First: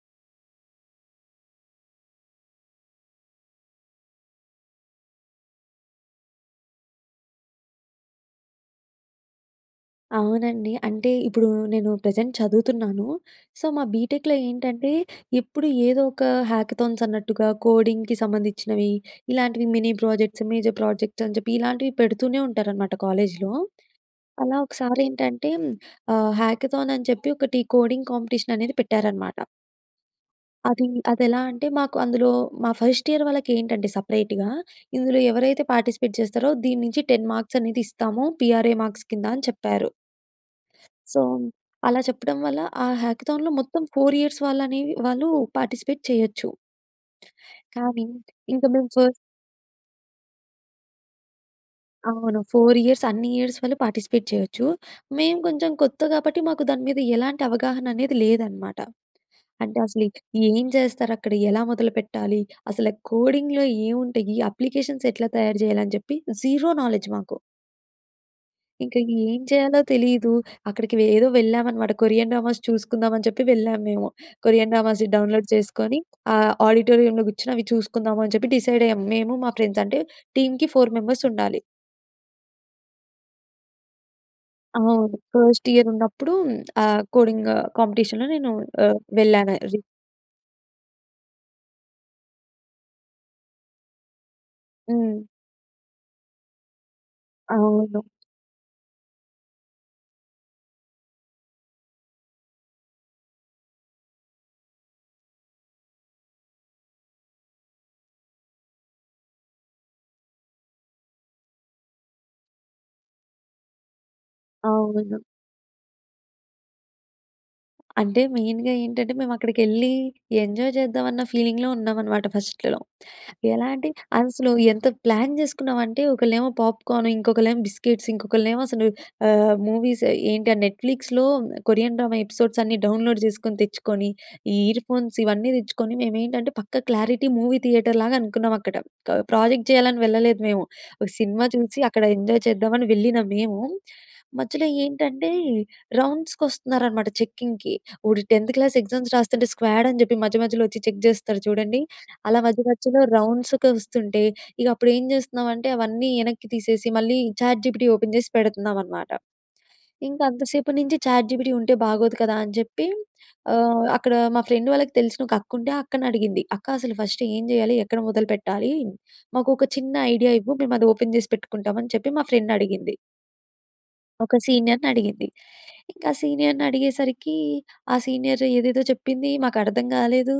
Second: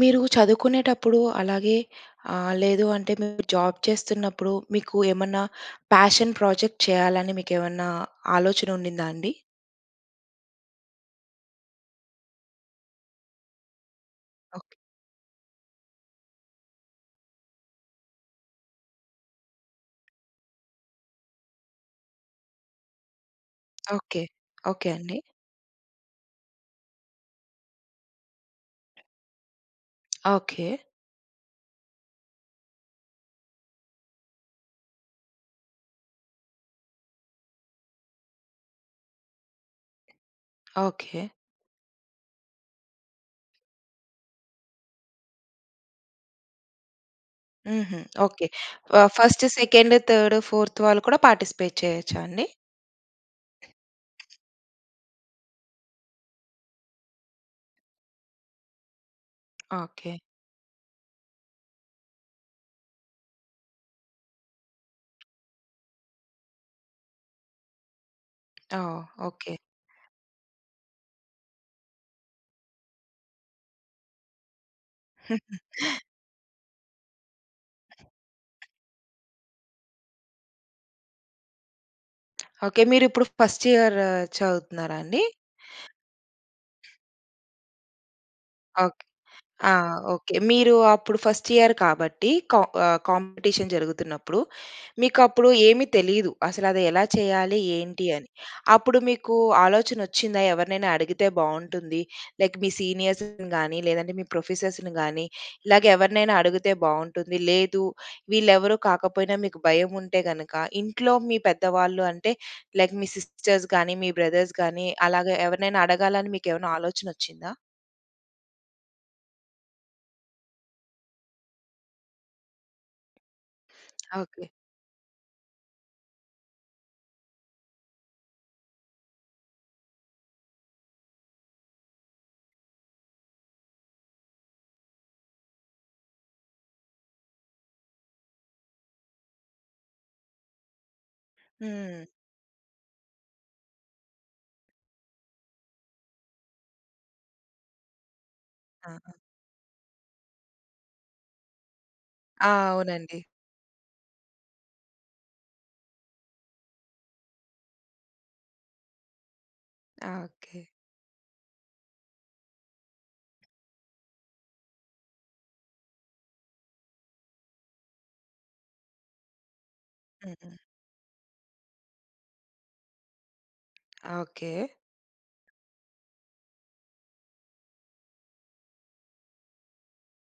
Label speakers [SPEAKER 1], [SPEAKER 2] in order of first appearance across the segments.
[SPEAKER 1] మీరు చదువుకునేటప్పుడూ, అలాగే ఆహ్, లేదు అంటే, మీరు జాబ్ చేస్తున్నప్పుడు, మీకు ఏమన్నా ప్యాషన్ ప్రాజెక్ట్ చేయాలని, మీకేమన్నా ఆలోచనుండిందా అండి?
[SPEAKER 2] అవునండి. అంటే, ఇప్పుడు నేను ప్రెజెంట్ చదువుతున్నాను. సో, మా బీటెక్‌లో
[SPEAKER 1] ఓకే.
[SPEAKER 2] ఏంటంటే, ఎప్పుడు ఏదో ఒక హ్యాకథాన్స్ అన్నట్టుగా కోడింగ్‌కి సంబంధించినవి, ఇలాంటివి మినీ ప్రాజెక్ట్స్, మేజర్ ప్రాజెక్ట్స్ అని చెప్పి, ఇలాంటివి పెడుతూనే ఉంటారన్నమాట, కాలేజ్‌లో.
[SPEAKER 1] ఓకే.
[SPEAKER 2] అలా
[SPEAKER 1] ఓకే అండి.
[SPEAKER 2] ఒకసారేంటంటేం ఆహ్, హ్యాకథాన్ అని చెప్పి ఒకటి కోడింగ్ కాంపిటీషననేది పెట్టారన్నమాట...
[SPEAKER 1] ఓకే.
[SPEAKER 2] అది అదెలా అంటే, మాకు అందులో మా ఫస్ట్ ఇయర్ వాళ్ళకి ఏంటంటే సపరేటుగా, ఇందులో ఎవరైతే పార్టిసిపేట్ జేస్తారో, దీని నుంచి 10 మార్క్స్ అనేది ఇస్తాము. పీఆర్ఏ మార్క్స్ కింద అని చెప్పారు... సో,
[SPEAKER 1] ఓకే.
[SPEAKER 2] అలా చెప్పడం వల్ల ఆ హ్యాకథాన్‌లో మొత్తం 4 ఇయర్స్ వాళ్ళని వాళ్ళు పార్టిసిపేట్ చేయొచ్చు.
[SPEAKER 1] హుహు.
[SPEAKER 2] కానీ,
[SPEAKER 1] ఓకే.
[SPEAKER 2] ఇంకా మేము
[SPEAKER 1] వ
[SPEAKER 2] ఫస్
[SPEAKER 1] ఫస్ట్, సెకండ్, థర్డ్, ఫోర్త్ వాళ్ళు కూడా పార్టిసిపేట్ చేయొచ్చా
[SPEAKER 2] అవును.
[SPEAKER 1] అండి?
[SPEAKER 2] 4 ఇయర్స్ అన్నియర్స్ వాళ్ళు పార్టిసిపేట్ చేయొచ్చు. మేం కొంచెం కొత్త కాబట్టి, మాకు దాని మీద ఎలాంటి అవగాహననేది లేదనమాట. అంటే, అసలి
[SPEAKER 1] ఓకే.
[SPEAKER 2] ఏం చేస్తారక్కడ ఎలా మొదలుపెట్టాలి? అసల కోడింగ్‌లో ఏముంటాయి? అప్లికేషన్స్ ఎట్లా తయారు చేయాలని చెప్పి జీరో నాలెడ్జ్ మాకు. ఇంకా
[SPEAKER 1] ఓహ్!
[SPEAKER 2] ఏం
[SPEAKER 1] ఓకే.
[SPEAKER 2] చేయాలో తెలీదు. అక్కడికి వె ఏదో వెళ్ళామనమాట కొరియన్ డ్రామాస్ చూసుకుందామని చెప్పి వెళ్ళాము మేము. కొరియన్ డ్రామాస్ డౌన్లోడ్ చేసుకొని ఆ ఆడిటోరియంలో కూర్చొని అవి చూసుకుందాము అని చెప్పి డిసైడ్ అయ్యాము మేము మా ఫ్రెండ్స్ అంటే టీంకి 4 మెంబర్స్ ఉండాలి.
[SPEAKER 1] ఓకే. మీరు ఇప్పుడు ఫస్ట్ ఇయర్ చదువుతున్నారా
[SPEAKER 2] అవును.
[SPEAKER 1] అండి?
[SPEAKER 2] ఫస్ట్ ఇయర్ ఉన్నప్పుడు హ్మ్, ఆహ్, కోడింగ్ కాంపిటీషన్‌లో నేను ఆహ్,
[SPEAKER 1] ఓకే.
[SPEAKER 2] వెళ్ళాను.
[SPEAKER 1] ఆ!
[SPEAKER 2] రి
[SPEAKER 1] ఓకే మీరు అప్పుడు ఫస్ట్ ఇయర్ కాబట్టి కా ఆహ్, కాంపిటీషన్ జరుగుతున్నప్పుడు మీకు
[SPEAKER 2] హ్మ్.
[SPEAKER 1] అప్పుడు ఏమి తెలీదు. అసలు అది ఎలా చేయాలి?
[SPEAKER 2] అవును.
[SPEAKER 1] ఏంటి? అని అప్పుడు మీకు ఆలోచన వచ్చిందా? ఎవరినైనా అడిగితే బావుంటుంది. లైక్ మీ సీనియర్స్‌ని గాని, లేదంటే మీ ప్రొఫెసర్స్‌ని గాని, ఇలాగ ఎవరినైనా అడిగితే బావుంటుంది లేదు. వీళ్ళేవరు కాకపోయినా మీకు భయం ఉంటే గనక ఇంట్లో మీ పెద్దవాళ్ళు అంటే లైక్ మీ సిస్టర్స్ గాని, మీ బ్రదర్స్ గాని
[SPEAKER 2] అవును.
[SPEAKER 1] అలాగే ఎవరినైనా అడగాలని మీకు ఏమైనా ఆలోచన వచ్చిందా?
[SPEAKER 2] అంటే మెయిన్‌గ ఏంటంటే మేము అక్కడికెళ్ళి ఎంజాయ్ చేద్దాం అన్న ఫీలింగ్‌లో ఉన్నామనమాట ఫస్ట్‌లో. ఎలాంటే
[SPEAKER 1] ఓకే.
[SPEAKER 2] అసలు ఎంత ప్లాన్ చేసుకున్నామంటే ఒకళ్ళేమో పాప్కార్న్ ఇంకొకళ్ళేమో బిస్కెట్స్ ఇంకొకళ్ళేమో అసలు ఆహ్, మూవీస్ ఏంటి ఆ నెట్‌ఫ్లిక్స్‌లో కొరియన్ డ్రామా ఎపిసోడ్స్ అన్నీ డౌన్లోడ్ చేసుకొని తెచ్చుకొని ఈ ఇయర్ ఫోన్స్ ఇవన్నీ తెచ్చుకొని మేమేంటంటే పక్కా క్లారిటీ మూవీ థియేటర్ లాగా అనుకున్నాం అక్కడ క ప్రాజెక్ట్ చేయాలని వెళ్ళలేదు మేము. ఒక సినిమా చూసి అక్కడ
[SPEAKER 1] హ్మ్.
[SPEAKER 2] ఎంజాయ్ చేద్దామని వెళ్ళిన మేము. మధ్యలో ఏంటంటే రౌండ్స్‌కొస్తున్నారనమాట చెక్కింగ్‌కి ఓడు 10త్ క్లాస్ ఎగ్జామ్స్
[SPEAKER 1] ఆహా!
[SPEAKER 2] రాస్తుంటే స్క్వాడ్ అని చెప్పి మధ్య మధ్యలో వచ్చి చెక్ చేస్తారు చూడండి. అలా
[SPEAKER 1] ఆ!
[SPEAKER 2] మధ్య మధ్యలో
[SPEAKER 1] అవునండి.
[SPEAKER 2] రౌండ్స్‌కి వొస్తుంటే ఇగ అప్పుడు ఏం చేస్తున్నామంటే, అవన్నీ ఎనక్కి తీసేసి మళ్ళీ చాట్‌జీపిటీ ఓపెన్ చేసి పెడుతున్నామనమాట.
[SPEAKER 1] ఆ!
[SPEAKER 2] ఇంకా
[SPEAKER 1] ఓకే.
[SPEAKER 2] అంతసేపు నుంచి చాట్‌జీపిటీ ఉంటే బాగోదు కదా అని చెప్పి ఆహ్, అక్కడ మా ఫ్రెండ్ వాళ్ళకి తెలిసిన ఒక అక్క ఉంటే ఆ అక్కని అడిగింది, అక్క అసలు ఫస్ట్ ఏం చేయాలి? ఎక్కడ మొదలుపెట్టాలి? మాకు ఒక చిన్న ఐడియా ఇవ్వు
[SPEAKER 1] హుహు.
[SPEAKER 2] మేము అది ఓపెన్ జేసి పెట్టుకుంటామని చెప్పి మా ఫ్రెండ్ అడిగింది. ఒక
[SPEAKER 1] ఓకే.
[SPEAKER 2] సీనియర్‌ని అడిగింది. ఇంక ఆ సీనియర్‌ని అడిగేసరికి ఆ సీనియర్ ఏదేదో చెప్పింది. మాకర్థం కాలేదు.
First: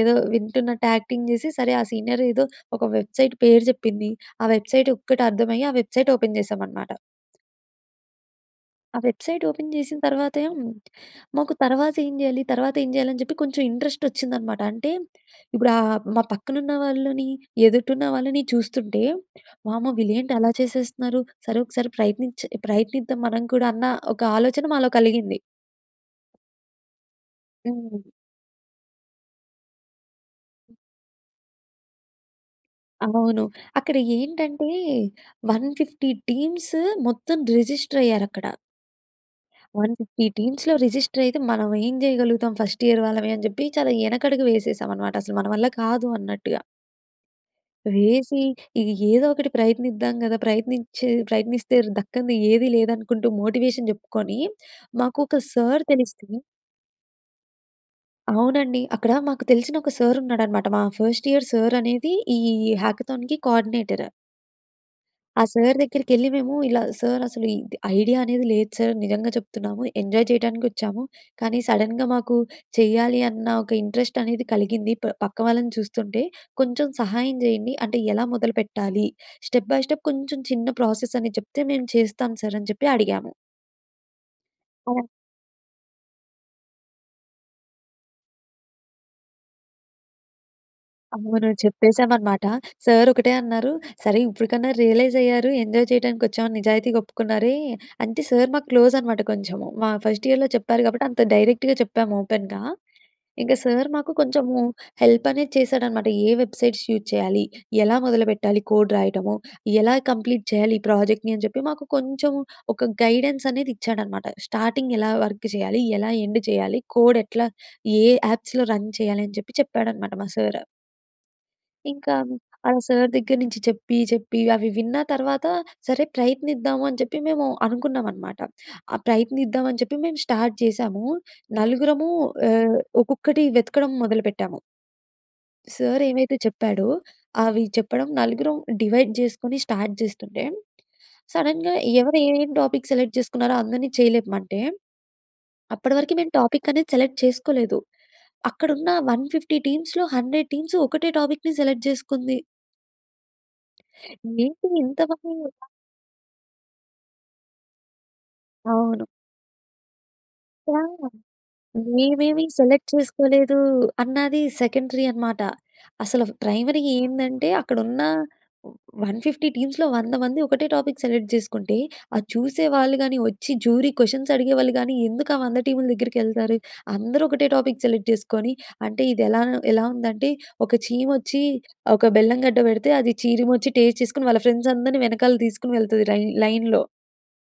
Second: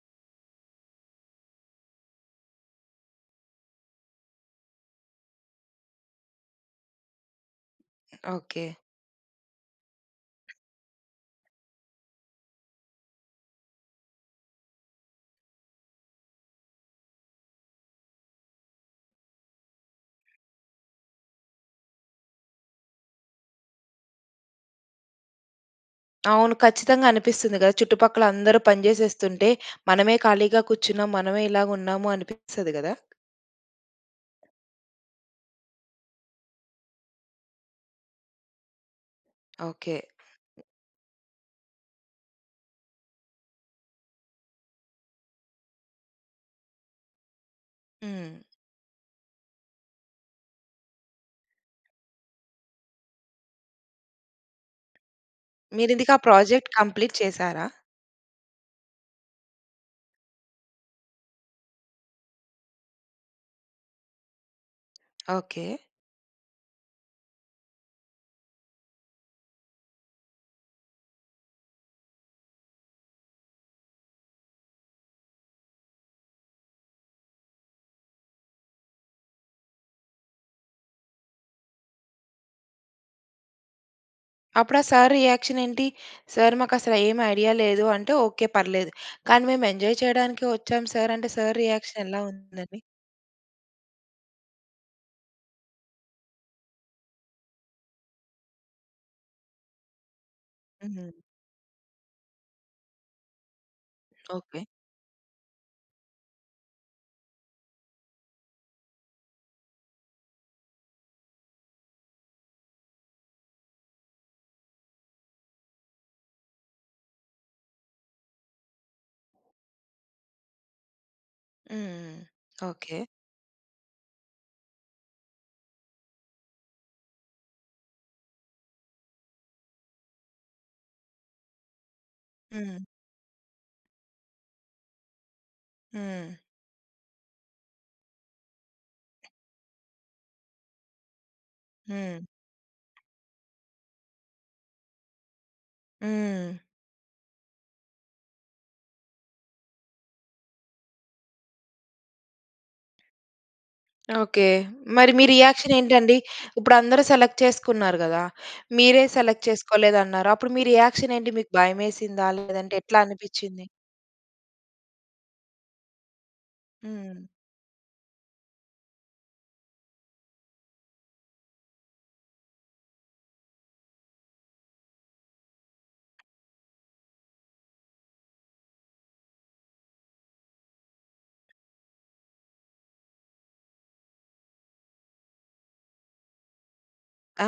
[SPEAKER 2] ఏదో వింటున్నట్టు యాక్టింగ్ జేసి, సరే ఆ సీనియర్ ఏదో ఒక వెబ్‌సైట్ పేరు జెప్పింది. ఆ వెబ్‌సైట్ ఒక్కటి అర్థమయ్యి, ఆ వెబ్‌సైట్ ఓపెన్ జేసామనమాట.
[SPEAKER 1] ఓకే.
[SPEAKER 2] ఆ వెబ్‌సైట్ ఓపెన్ జేసిన తర్వాత హ్మ్, మాకు తర్వాత ఏం జేయాలి? తర్వాత ఏం జేయాలి? అని చెప్పి కొంచెం ఇంట్రెస్ట్ వచ్చిందనమాట. అంటే ఇప్పుడు ఆహ్, మా పక్కన ఉన్న వాళ్ళని, ఎదుటున్న వాళ్ళని చూస్తుంటే, "వామ్మో! వీళ్ళు ఏంటి అలా చేసేస్తున్నారు? సరే! ఒకసారి ప్రయత్నిచే ప్రయత్నిద్దాం మనం కూడా" అన్న ఒక ఆలోచన మాలో కలిగింది.
[SPEAKER 1] అవును. ఖచ్చితంగా అనిపిస్తుంది గదా!
[SPEAKER 2] హ్మ్.
[SPEAKER 1] చుట్టుపక్కల అందరూ పని జేసేస్తుంటే, మనమే ఖాళీగా కూర్చున్నాం. మనమే ఇలాగున్నాము అనిపిస్తది గదా!
[SPEAKER 2] అవును. అక్కడ ఏంటంటే, 150 టీమ్స్ మొత్తం రిజిస్టర్ అయ్యారక్కడ.
[SPEAKER 1] ఓకే.
[SPEAKER 2] 150 టీమ్స్‌లో రిజిస్టర్ అయితే, మనం ఏం జేయగలుగుతాం ఫస్ట్ ఇయర్ వాళ్ళమే? అని జెప్పి చాలా యెనకడుగు వేసేసాం అన్నమాట. అసలు మన వల్ల కాదు అన్నట్టుగా. వేసి
[SPEAKER 1] హ్మ్.
[SPEAKER 2] ఇగ ఏదో ఒకటి ప్రయత్నిద్దాం గదా! ప్రయత్నించే ప్రయత్నిస్తే దక్కని ఏది లేదనుకుంటూ, మోటివేషన్ చెప్పుకొని మాకు ఒక సర్
[SPEAKER 1] మీరు ఇంతకీ ఆ
[SPEAKER 2] తెలిస్తే
[SPEAKER 1] ప్రాజెక్ట్ కంప్లీట్ చేసారా?
[SPEAKER 2] అవునండి. అక్కడ మాకు తెలిసిన ఒక సార్ ఉన్నాడన్నమాట. మా ఫస్ట్ ఇయర్ సార్ అనేది ఈ హ్యాకథాన్‌కి కోర్డినేటర్. ఆ
[SPEAKER 1] ఓకే.
[SPEAKER 2] సార్ దగ్గరికెళ్లి మేము ఇలా సార్ అసలు ఇది ఐడియా అనేది లేదు సార్ నిజంగా చెప్తున్నాము ఎంజాయ్ చేయటానికి వచ్చాము కానీ సడెన్‌గా మాకు చేయాలి అన్న ఒక ఇంట్రెస్ట్ అనేది కలిగింది ప పక్క వాళ్ళని చూస్తుంటే కొంచెం సహాయం చేయండి అంటే ఎలా మొదలుపెట్టాలి స్టెప్ బై స్టెప్ కొంచెం చిన్న ప్రాసెస్ అని చెప్తే మేము చేస్తాం సార్ అని చెప్పి అడిగాము.
[SPEAKER 1] అప్పుడు ఆ
[SPEAKER 2] అ!
[SPEAKER 1] సార్ రియాక్షన్ ఏంటి? సార్ మాకు అసలు ఏమి ఐడియా లేదు అంటే ఒకే పర్లేదు. కానీ మేము ఎంజాయ్ చేయడానికి వచ్చాం సార్ అంటే
[SPEAKER 2] అవును.
[SPEAKER 1] సార్ రియాక్షన్ ఎలా
[SPEAKER 2] చెప్పేసామనమాట.
[SPEAKER 1] ఉందండి?
[SPEAKER 2] సార్ ఒకటే అన్నారు. సరే ఇప్పటికన్నా రియలైజ్ అయ్యారు ఎంజాయ్ చేయడానికి వచ్చామని నిజాయితీగా ఒప్పుకున్నారే. అంటే సార్ మాకు క్లోజ్ అనమాట కొంచెం మా ఫస్ట్ ఇయర్‍లో చెప్పారు కాబట్టి
[SPEAKER 1] హుహు.
[SPEAKER 2] అంత డైరెక్ట్‌గా చెప్పాము ఓపెన్‌గా. ఇంకా సార్ మాకు కొంచెం
[SPEAKER 1] ఓకే.
[SPEAKER 2] హెల్ప్ అనేది చేసాడనమాట ఏ వెబ్‌సైట్స్ యూజ్ చేయాలి ఎలా మొదలుపెట్టాలి కోడ్ రాయటము ఎలా కంప్లీట్ చేయాలి ఈ ప్రాజెక్ట్‌ని అని చెప్పి మాకు కొంచెం ఒక గైడెన్స్ అనేది ఇచ్చాడనమాట. స్టార్టింగ్ ఎలా వర్క్ చేయాలి ఎలా ఎండ్ చేయాలి కోడ్ ఎట్లా ఏ యాప్స్‌లో రన్ చేయాలి అని చెప్పి చెప్పాడనమాట మా సార్. ఇంకా
[SPEAKER 1] హ్మ్.
[SPEAKER 2] ఆహ్,
[SPEAKER 1] ఓకే.
[SPEAKER 2] సార్ దగ్గర నుంచి చెప్పి చెప్పి, అవి విన్న తర్వాత సరే ప్రయత్నిద్దాము అని చెప్పి మేము అనుకున్నామన్నమాట. ఆహ్, ప్రయత్నిద్దామని చెప్పి మేము స్టార్ట్ చేశాము. నలుగురము ఆహ్,
[SPEAKER 1] హ్మ్.
[SPEAKER 2] ఒక్కొక్కటి వెతకడం మొదలుపెట్టాము. సర్ ఏమైతే
[SPEAKER 1] హ్మ్.
[SPEAKER 2] చెప్పాడో, అవి చెప్పడం నలుగురం డివైడ్ చేసుకొని స్టార్ట్ చేస్తుంటే, సడెన్‌గా ఎవరు
[SPEAKER 1] హ్మ్.
[SPEAKER 2] ఏమి టాపిక్ సెలెక్ట్ చేసుకున్నారో అందరిని చేయి లేపమంటే, అప్పటి వరకు మేము
[SPEAKER 1] హ్మ్.
[SPEAKER 2] టాపిక్ అనేది సెలెక్ట్ చేసుకోలేదు. అక్కడ ఉన్న 150 టీమ్స్‌లో 100 టీమ్స్ ఒకటే టాపిక్‌ని సెలెక్ట్ చేసుకుంది.
[SPEAKER 1] ఓకే.
[SPEAKER 2] ఏంటి ఇంత
[SPEAKER 1] మరి మీ
[SPEAKER 2] [unintelligible]
[SPEAKER 1] రియాక్షన్ ఏంటండి? ఇప్పుడు అందరూ సెలెక్ట్ చేసుకున్నారు కదా! మీరే
[SPEAKER 2] అవును.
[SPEAKER 1] సెలెక్ట్ చేసుకోలేదన్నారు. అప్పుడు మీ
[SPEAKER 2] యాహ్!
[SPEAKER 1] రియాక్షన్ ఏంటి? మీకు భయమేసిందా
[SPEAKER 2] మేమేమి
[SPEAKER 1] లేదంటే
[SPEAKER 2] సెలెక్ట్
[SPEAKER 1] ఎట్లా
[SPEAKER 2] చేసుకోలేదు
[SPEAKER 1] అనిపిచ్చింది?
[SPEAKER 2] అన్నది సెకండరీ అన్నమాట. అసలు ప్రైమరీగా
[SPEAKER 1] హ్మ్.
[SPEAKER 2] ఏందంటే అక్కడ ఉన్న 150 టీమ్స్‌లో 100 మంది ఒకటే టాపిక్ సెలెక్ట్ చేసుకుంటే, అది చూసే వాళ్ళు కాని, వచ్చి జ్యూరీ క్వెషన్స్ అడిగేవాళ్ళు కాని ఎందుకు ఆహ్, 100 టీముల దగ్గరికి వెళ్తారు? అందరూ ఒకటే టాపిక్ సెలెక్ట్ చేసుకొని అంటే ఇది ఎలా ఎలా ఉందంటే ఒక చీమచ్చి, ఒక బెల్లం గడ్డ వెడితే, అది చీరిమచ్చి టేస్ట్ చేసుకొని వాళ్ళ ఫ్రెండ్స్ అందరిని వెనకాల తీసుకొని వెళ్తుంది లైన్ లైన్‌లో.
[SPEAKER 1] ఆ!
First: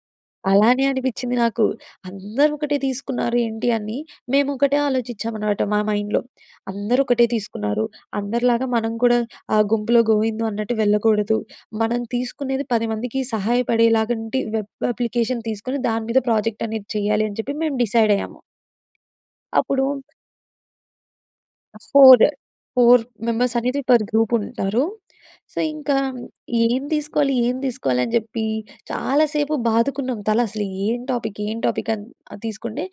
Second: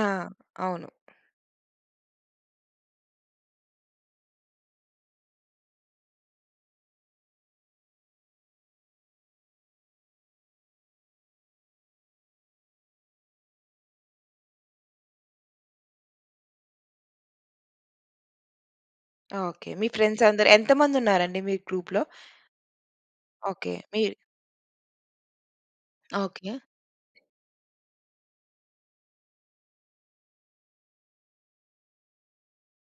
[SPEAKER 2] అలానే
[SPEAKER 1] అవును.
[SPEAKER 2] అనిపించింది నాకు. అందరూ ఒకటే తీసుకున్నారు ఏంటి అని. మేము ఒకటే ఆలోచించామన్నమాట మా మైండ్‌లో. అందరూ ఒకటే తీసుకున్నారు. అందరిలాగా మనం కూడా ఆహ్, గుంపులో గోవిందో అన్నట్టు వెళ్ళకూడదు. మనం తీసుకునేది 10 మందికి సహాయపడేలాగంటి వెబ్ అప్లికేషన్ తీసుకొని, దాని మీద ప్రాజెక్ట్ అనేది చేయాలి అని చెప్పి మేము డిసైడ్ అయ్యాము.
[SPEAKER 1] ఓకే.
[SPEAKER 2] అప్పుడు
[SPEAKER 1] మీ ఫ్రెండ్స్ అందరూ ఎంత మంది ఉన్నారండి మీ గ్రూప్‌లో?
[SPEAKER 2] Four four members
[SPEAKER 1] okay.
[SPEAKER 2] అనేది
[SPEAKER 1] మీ
[SPEAKER 2] పర్ గ్రూప్ ఉంటారు. సో, ఇంకా
[SPEAKER 1] ఓకే.
[SPEAKER 2] ఏం తీసుకోవాలి? ఏం తీసుకోవాలి? అని చెప్పి చాలాసేపు బాదుకున్నాం తల అసలు ఏం టాపిక్ ఏం టాపిక్ అని తీసుకుంటే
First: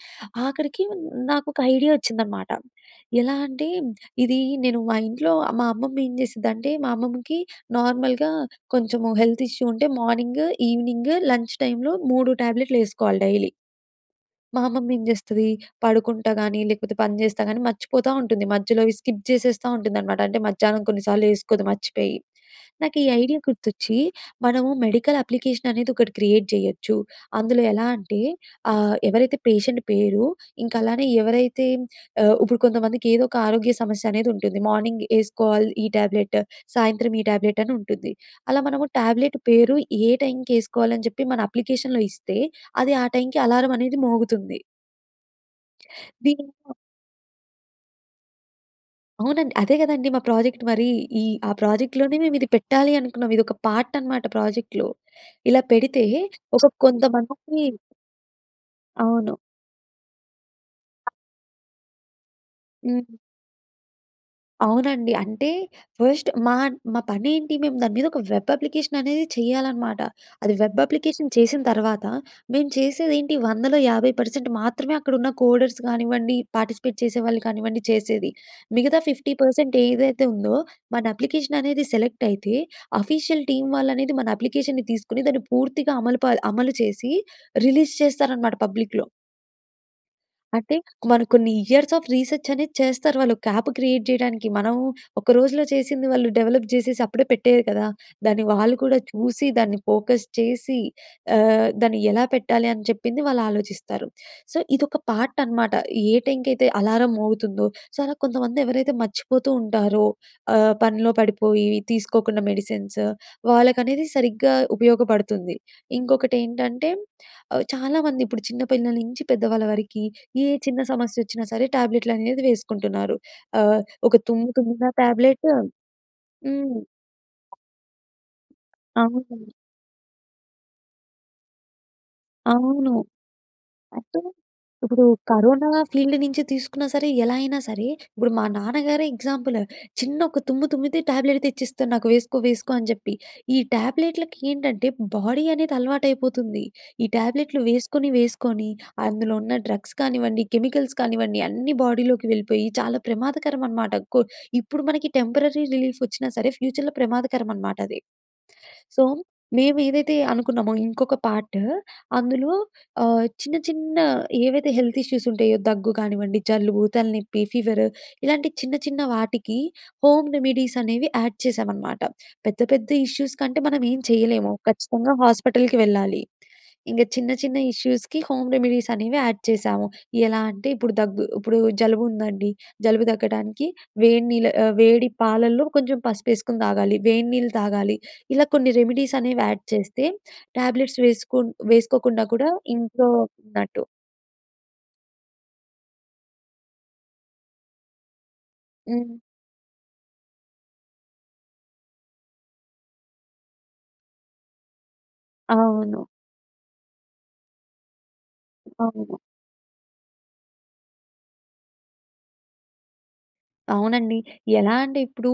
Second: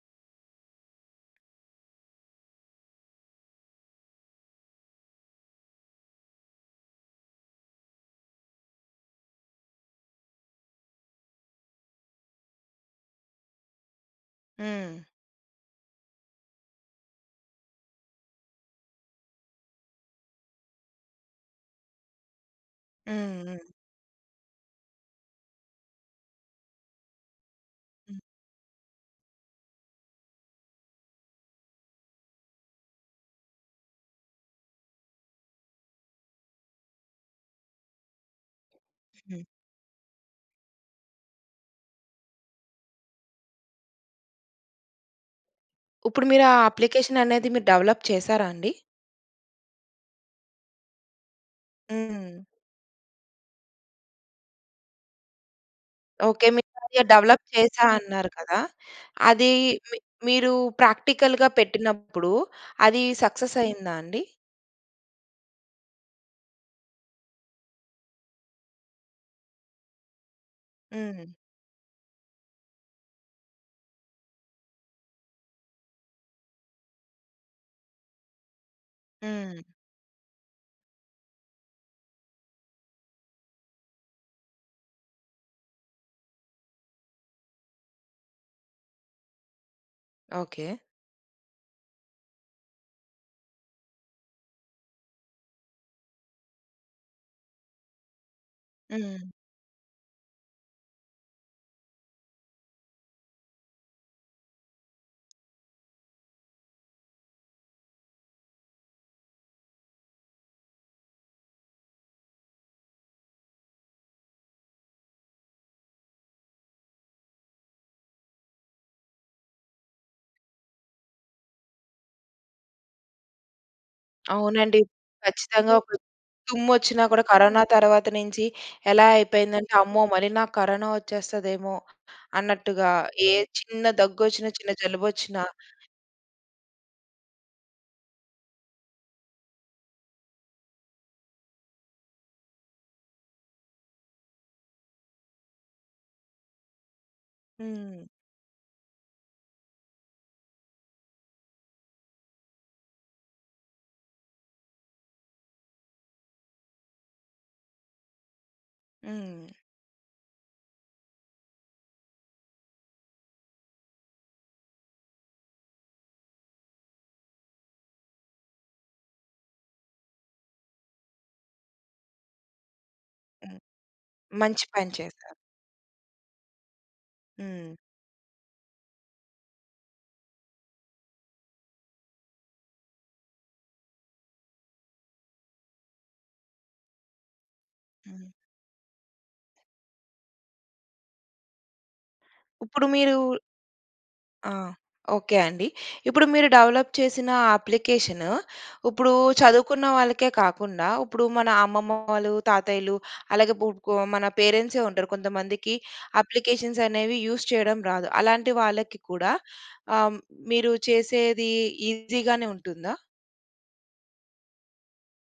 [SPEAKER 2] ఆఖరికి నాకు ఒక ఐడియా వచ్చిందన్నమాట. ఎలా అంటే ఇది నేను మా ఇంట్లో మా అమ్మమ్మ ఏం చేసిందంటే, మా అమ్మమ్మకి నార్మల్‍గా కొంచెం హెల్త్ ఇష్యూ ఉంటే మార్నింగ్, ఈవినింగ్ లంచ్ టైంలో 3 ట్యాబ్లెట్లు వేసుకోవాలి డైలీ. మా అమ్మమ్మ ఏం
[SPEAKER 1] హ్మ్.
[SPEAKER 2] చేస్తది, పడుకుంటా కాని, లేకపోతే పని చేస్తా కాని మర్చిపోతా ఉంటుంది. మధ్యలోవి స్కిప్ చేసేస్తా ఉంటుందన్నమాట. అంటే మధ్యాహ్నం కొన్నిసార్లు వేసుకోదు మర్చిపోయి. నాకు ఈ ఐడియా
[SPEAKER 1] హ్మ్. హ్మ్.
[SPEAKER 2] గుర్తొచ్చి, మనము మెడికల్ అప్లికేషన్ అనేది ఒకటి క్రియేట్ చేయొచ్చు. అందులో ఎలా అంటే
[SPEAKER 1] హ్మ్.
[SPEAKER 2] ఆహ్, ఎవరైతే పేషెంట్ పేరు, ఇంక అలానే ఎవరైతే ఆహ్, ఇప్పుడు కొంతమందికి ఏదోక ఆరోగ్య సమస్య అనేది ఉంటుంది. మార్నింగ్ వేసుకోవాలి ఈ ట్యాబ్లెట్, సాయంత్రం ఈ ట్యాబ్లెట్ అని ఉంటుంది. అలా మనము ట్యాబ్లెట్
[SPEAKER 1] హ్మ్.
[SPEAKER 2] పేరు, ఏ టైంకి వేసుకోవాలి అని చెప్పి మన అప్లికేషన్‍లో ఇస్తే, అది ఆహ్, టైంకి అలారం అనేది మోగుతుంది.
[SPEAKER 1] ఇప్పుడు మీరా ఆ
[SPEAKER 2] మేమింక
[SPEAKER 1] అప్లికేషన్ అనేది మీరు డెవలప్ చేసారా అండి?
[SPEAKER 2] అవునండి. అదే కదండీ మా ప్రొజెక్ట్ మరి. ఈ ఆ ప్రాజెక్ట్‌లోనే మేము
[SPEAKER 1] హ్మ్.
[SPEAKER 2] ఇది పెట్టాలి అనుకున్నాం. ఇది ఒక పార్ట్ అన్నమాట ప్రాజెక్ట్‌లో. ఇలా పెడితే
[SPEAKER 1] ఓకే. మీరు
[SPEAKER 2] అసల
[SPEAKER 1] అది డెవలప్
[SPEAKER 2] కొంతమందికి
[SPEAKER 1] చేశానన్నారు కదా!
[SPEAKER 2] అవును.
[SPEAKER 1] అది మి మీరు ప్రాక్టికల్‌గా పెట్టినప్పుడు అది
[SPEAKER 2] హ్మ్.
[SPEAKER 1] సక్సెస్ అయిందా అండి?
[SPEAKER 2] అవునండి. అంటే, ఫస్ట్ మా మా పని ఏంటి మేము దాని మీద ఒక వెబ్ అప్లికేషన్ అనేది చేయాలనమాట. అది వెబ్ అప్లికేషన్
[SPEAKER 1] హ్మ్.
[SPEAKER 2] చేసిన తర్వాత, మేము చేసేది ఏంటి? 100 లో, 50% మాత్రమే అక్కడ ఉన్న కోడర్స్ కానివ్వండి, పార్టిసిపేట్ చేసేవాళ్ళు కానివ్వండి చేసేది. మిగతా ఫిఫ్టీ
[SPEAKER 1] హ్మ్.
[SPEAKER 2] పర్సెంట్ ఏదైతే ఉందో, మన అప్లికేషన్ అనేది సెలెక్ట్ అయితే, అఫీషియల్ టీమ్ వాళ్ళు అనేది మన అప్లికేషన్‌ని తీసుకొని, దాన్ని పూర్తిగా అమలు ప అమలు చేసి రిలీజ్ చేస్తారనమాట పబ్లిక్‌లో. అంటే,
[SPEAKER 1] ఓకే.
[SPEAKER 2] మనం కొన్ని ఇయర్స్ ఆఫ్ రీసర్చ్ అనేది చేస్తారు. వాళ్ళు ఒక్క యాప్ క్రియేట్ చేయడానికి. మనం ఒక రోజులో చేసింది వాళ్ళు డెవలప్ చేసేసి, అప్పుడే పెట్టేయరు కదా! దాన్ని వాళ్ళు కూడా
[SPEAKER 1] హ్మ్.
[SPEAKER 2] చూసి, దాన్ని ఫోకస్ చేసి, ఆహ్, దాన్ని ఎలా పెట్టాలి? అని చెప్పింది వాళ్ళు ఆలోచిస్తారు. సో, ఇదొక పార్ట్ అన్నమాట. ఏ టైమ్‌కి అయితే అలారం మోగుతుందో. సో, కొంతమంది ఎవరైతే మర్చిపోతూ ఉంటారో, ఆహ్, పనిలో పడిపోయి, తీసుకోకుండా మెడిసిన్స్. వాళ్ళకనేది సరిగ్గా ఉపయోగపడుతుంది. ఇంకొకటి ఏంటంటే ఆహ్, చాలామంది ఇప్పుడు చిన్న పిల్లల నుంచి పెద్దవాళ్ళ వరకి, ఏ చిన్న సమస్య వచ్చినా సరే ట్యాబ్లెట్‍లు అనేవి వేసుకుంటున్నారు. ఆహ్, ఒక తుమ్ము
[SPEAKER 1] అవునండి.
[SPEAKER 2] తుమ్మినా టాబ్లెట్టు
[SPEAKER 1] ఖచ్చితంగా ఒక
[SPEAKER 2] హ్మ్.
[SPEAKER 1] తుమ్మొచ్చినా కూడా కరోనా తర్వాత నుంచి ఎలా
[SPEAKER 2] అవునండి.
[SPEAKER 1] అయిపోయిందంటే, అమ్మో! మళ్ళీ నాకు కరోనా వచ్చేస్తదేమో, అన్నట్టుగా
[SPEAKER 2] అవును.
[SPEAKER 1] ఏ చిన్న
[SPEAKER 2] అంటే
[SPEAKER 1] దగ్గు వచ్చిన చిన్న
[SPEAKER 2] ఇప్పుడు
[SPEAKER 1] జలుబు వచ్చినా
[SPEAKER 2] కరోనా ఫీల్డ్ నుంచి తీసుకున్నా సరే, ఎలా అయినా సరే, ఇప్పుడు మా నాన్నగారే ఎగ్జాంపుల్. చిన్న ఒక తుమ్ము తుమ్మితే ట్యాబ్లెట్ తెచ్చిస్తారు నాకు వేసుకో, వేసుకో అని చెప్పి. ఈ ట్యాబ్లెట్లకి ఏంటంటే బాడీ అనేది అలవాటైపోతుంది. ఈ ట్యాబ్లెట్‌లు
[SPEAKER 1] హ్మ్.
[SPEAKER 2] వేసుకొని, వేసుకొని అందులో ఉన్న డ్రగ్స్ కానివ్వండి, కెమికల్స్ కానివ్వండి అన్నీ బాడీలోకి వెళ్ళిపోయి, చాలా ప్రమాదకరం అనమాట. కొ ఇప్పుడు మనకి టెంపరరీ రిలీఫ్ వచ్చినా సరే, ఫ్యూచర్‍లో ప్రమాదకరం అనమాట అది. సో,
[SPEAKER 1] హ్మ్.
[SPEAKER 2] మేము ఏదైతే అనుకున్నామో, ఇంకొక పార్టు. అందులో ఆహ్, చిన్న, చిన్న ఏవైతే హెల్త్ ఇష్యూస్ ఉంటాయో, దగ్గు కానివ్వండి జలుబు, తలనొప్పి ఫీవర్ ఇలాంటి చిన్న చిన్న వాటికి హోమ్ రెమెడీస్ అనేవి యాడ్ చేసామనమాట. పెద్ద, పెద్ద ఇష్యూస్
[SPEAKER 1] హ్మ్.
[SPEAKER 2] కంటే మనం ఏం చేయలేము.
[SPEAKER 1] మంచి పని
[SPEAKER 2] ఖచ్చితంగా
[SPEAKER 1] చేసారు.
[SPEAKER 2] హాస్పిటల్‍కి వెళ్ళాలి. ఇంక చిన్న, చిన్న
[SPEAKER 1] హ్మ్.
[SPEAKER 2] ఇష్యూస్‌కి హోమ్ రెమెడీస్ అనేవి యాడ్ చేసాము. ఎలా అంటే ఇప్పుడు దగ్గు ఇప్పుడు జలుబు ఉందండి. జలుబు తగ్గడానికి వేడి నీళ్ల ఆహ్, వేడి పాలలో కొంచెం పసుపు వేసుకొని తాగాలి. వేడి నీళ్లు తాగాలి.
[SPEAKER 1] హ్మ్.
[SPEAKER 2] ఇలా కొన్ని రెమిడీస్ అనేవి యాడ్ చేస్తే ట్యాబ్లెట్స్ వేసుకు వేసుకోకుండా కూడా
[SPEAKER 1] ఇప్పుడు
[SPEAKER 2] ఇంట్లో
[SPEAKER 1] మీరూ
[SPEAKER 2] ఉన్నట్టు.
[SPEAKER 1] ఆహ్, ఓకే. అండి. ఇప్పుడు మీరు డెవలప్ చేసిన అప్లికేషను ఇప్పుడు
[SPEAKER 2] హ్మ్.
[SPEAKER 1] చదువుకున్న వాళ్ళకే కాకుండా, ఇప్పుడు మన అమ్మమ్మవాలు, తాతయ్యలు అలాగే గు గొ మన పేరెంట్సే ఉంటారు. కొంతమందికి
[SPEAKER 2] అవును.
[SPEAKER 1] అప్లికేషన్స్ అనేవి యూస్ చేయడం రాదు. అలాంటి వాళ్ళకి
[SPEAKER 2] అవును.
[SPEAKER 1] కూడా ఆహ్, మీరు చేసేది ఈజీగానే ఉంటుందా?
[SPEAKER 2] అవునండి. ఎలా అంటే, ఇప్పుడూ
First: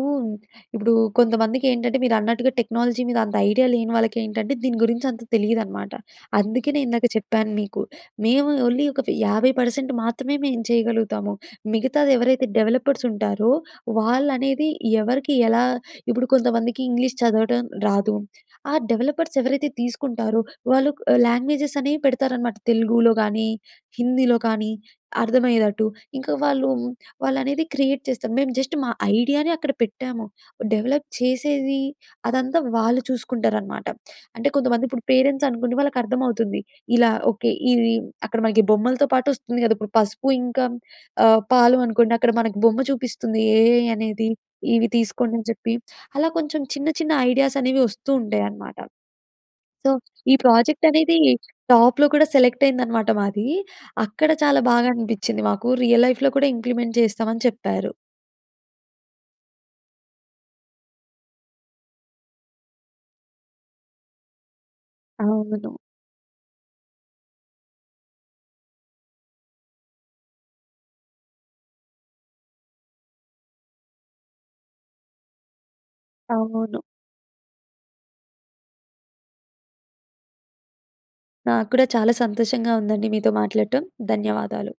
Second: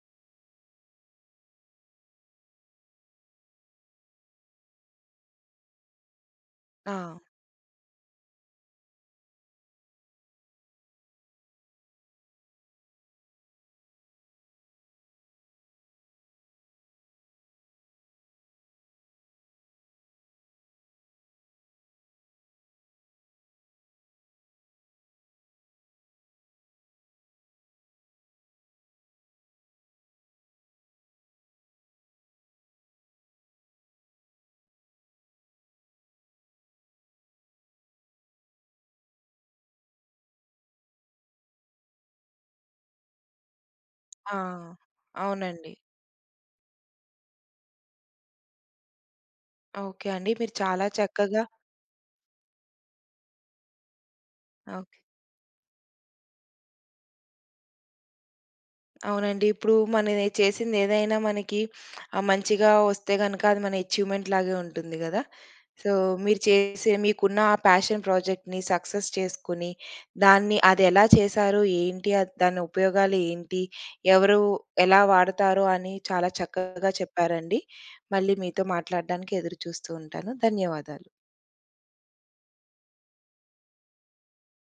[SPEAKER 2] ఇప్పుడూ కొంతమందికేంటంటే, మీరన్నట్టుగ టెక్నాలజీ మీద అంత ఐడియా లేని వాళ్ళకేంటంటే, దీని గురించంత తెలియదనమాట. అందుకనే, ఇందాక
[SPEAKER 1] ఆ!
[SPEAKER 2] చెప్పాను మీకు. మేము ఓన్లీ ఒక ఫి 50% మాత్రమే మేం చేయగలుగుతాము. మిగతాది ఎవరైతే డెవలపర్సుంటారో, వాళ్ళనేది ఎవరికి ఎలా ఇప్పుడు కొంతమందికి ఇంగ్లీష్ చదవటం రాదు. ఆ డెవలపర్స్ ఎవరైతే తీసుకుంటారో, వాళ్ళు లాంగ్వేజెస్ అనే పెడతారనమాట. తెలుగూలో గానీ, హిందీలో కానీ, అర్థమయ్యేదట్టు. ఇంక వాళ్ళు వాళ్ళనేది క్రియేట్ చేస్తాం. మేము జస్ట్ మా ఐడియానే అక్కడ పెట్టాము. డెవలప్ చేసేవి, అదంతా వాళ్ళు చూసుకుంటారనమాట. అంటే కొంతమందిప్పుడు పేరెంట్స్ అనుకొండి వాళ్ళకర్థమవుతుంది. ఇలా ఓకే. ఇవి అక్కడ మనకి బొమ్మలతో పాటొస్తుంది కదా! ఇప్పుడు పసుపు, ఇంక ఆహ్, పాలు అనుకోండి. అక్కడ మనకు బొమ్మ చూపిస్తుంది ఏఐ అనేది,
[SPEAKER 1] ఆ!
[SPEAKER 2] ఇవి తీసుకోండి అని
[SPEAKER 1] అవునండి.
[SPEAKER 2] చెప్పి. అలా, కొంచెం చిన్న చిన్న ఐడియాసనేవి వస్తూ ఉంటాయనమాట. సో,
[SPEAKER 1] ఓకే అండి.
[SPEAKER 2] ఈ
[SPEAKER 1] మీరు చాలా
[SPEAKER 2] ప్రాజెక్టనేది,
[SPEAKER 1] చక్కగా
[SPEAKER 2] టాప్‌లో కూడా, సెలెక్ట్ అయిందనమాట మాది. అక్కడ చాలా
[SPEAKER 1] ఓక్
[SPEAKER 2] బాగా అనిపిచ్చింది మాకు. రియల్ లైఫ్‌లో కూడ, ఇంప్లిమెంట్ చేస్తమని చెప్పారు.
[SPEAKER 1] అవునండి. ఇప్పుడూ మనవే చేసిందేదైనా, మనకి ఆహ్, మంచిగా వస్తే గనక అది మన ఎఛీవ్‌మెంట్‌ లాగే ఉంటుంది గదా!
[SPEAKER 2] అవును.
[SPEAKER 1] సో, మీరు చేసే మీకున్నఆ పేషన్ ప్రాజెక్ట్‌ని, సక్సెస్ చేసుకుని, దాన్ని అదెలా చేశారు ఏంటి? అద్ దానుపయోగాలు ఏంటి? ఎవరు ఎలా వాడతారు? అని చాలా
[SPEAKER 2] అవును.
[SPEAKER 1] చక్కగా చెప్పారండి. మళ్ళీ మీతో మాట్లాడడానికి ఎదురుచూస్తూ ఉంటాను. ధన్యవాదాలు.
[SPEAKER 2] నాక్కూడా చాలా సంతోషంగా ఉందండి మీతో మాట్లాడటం. ధన్యవాదాలు.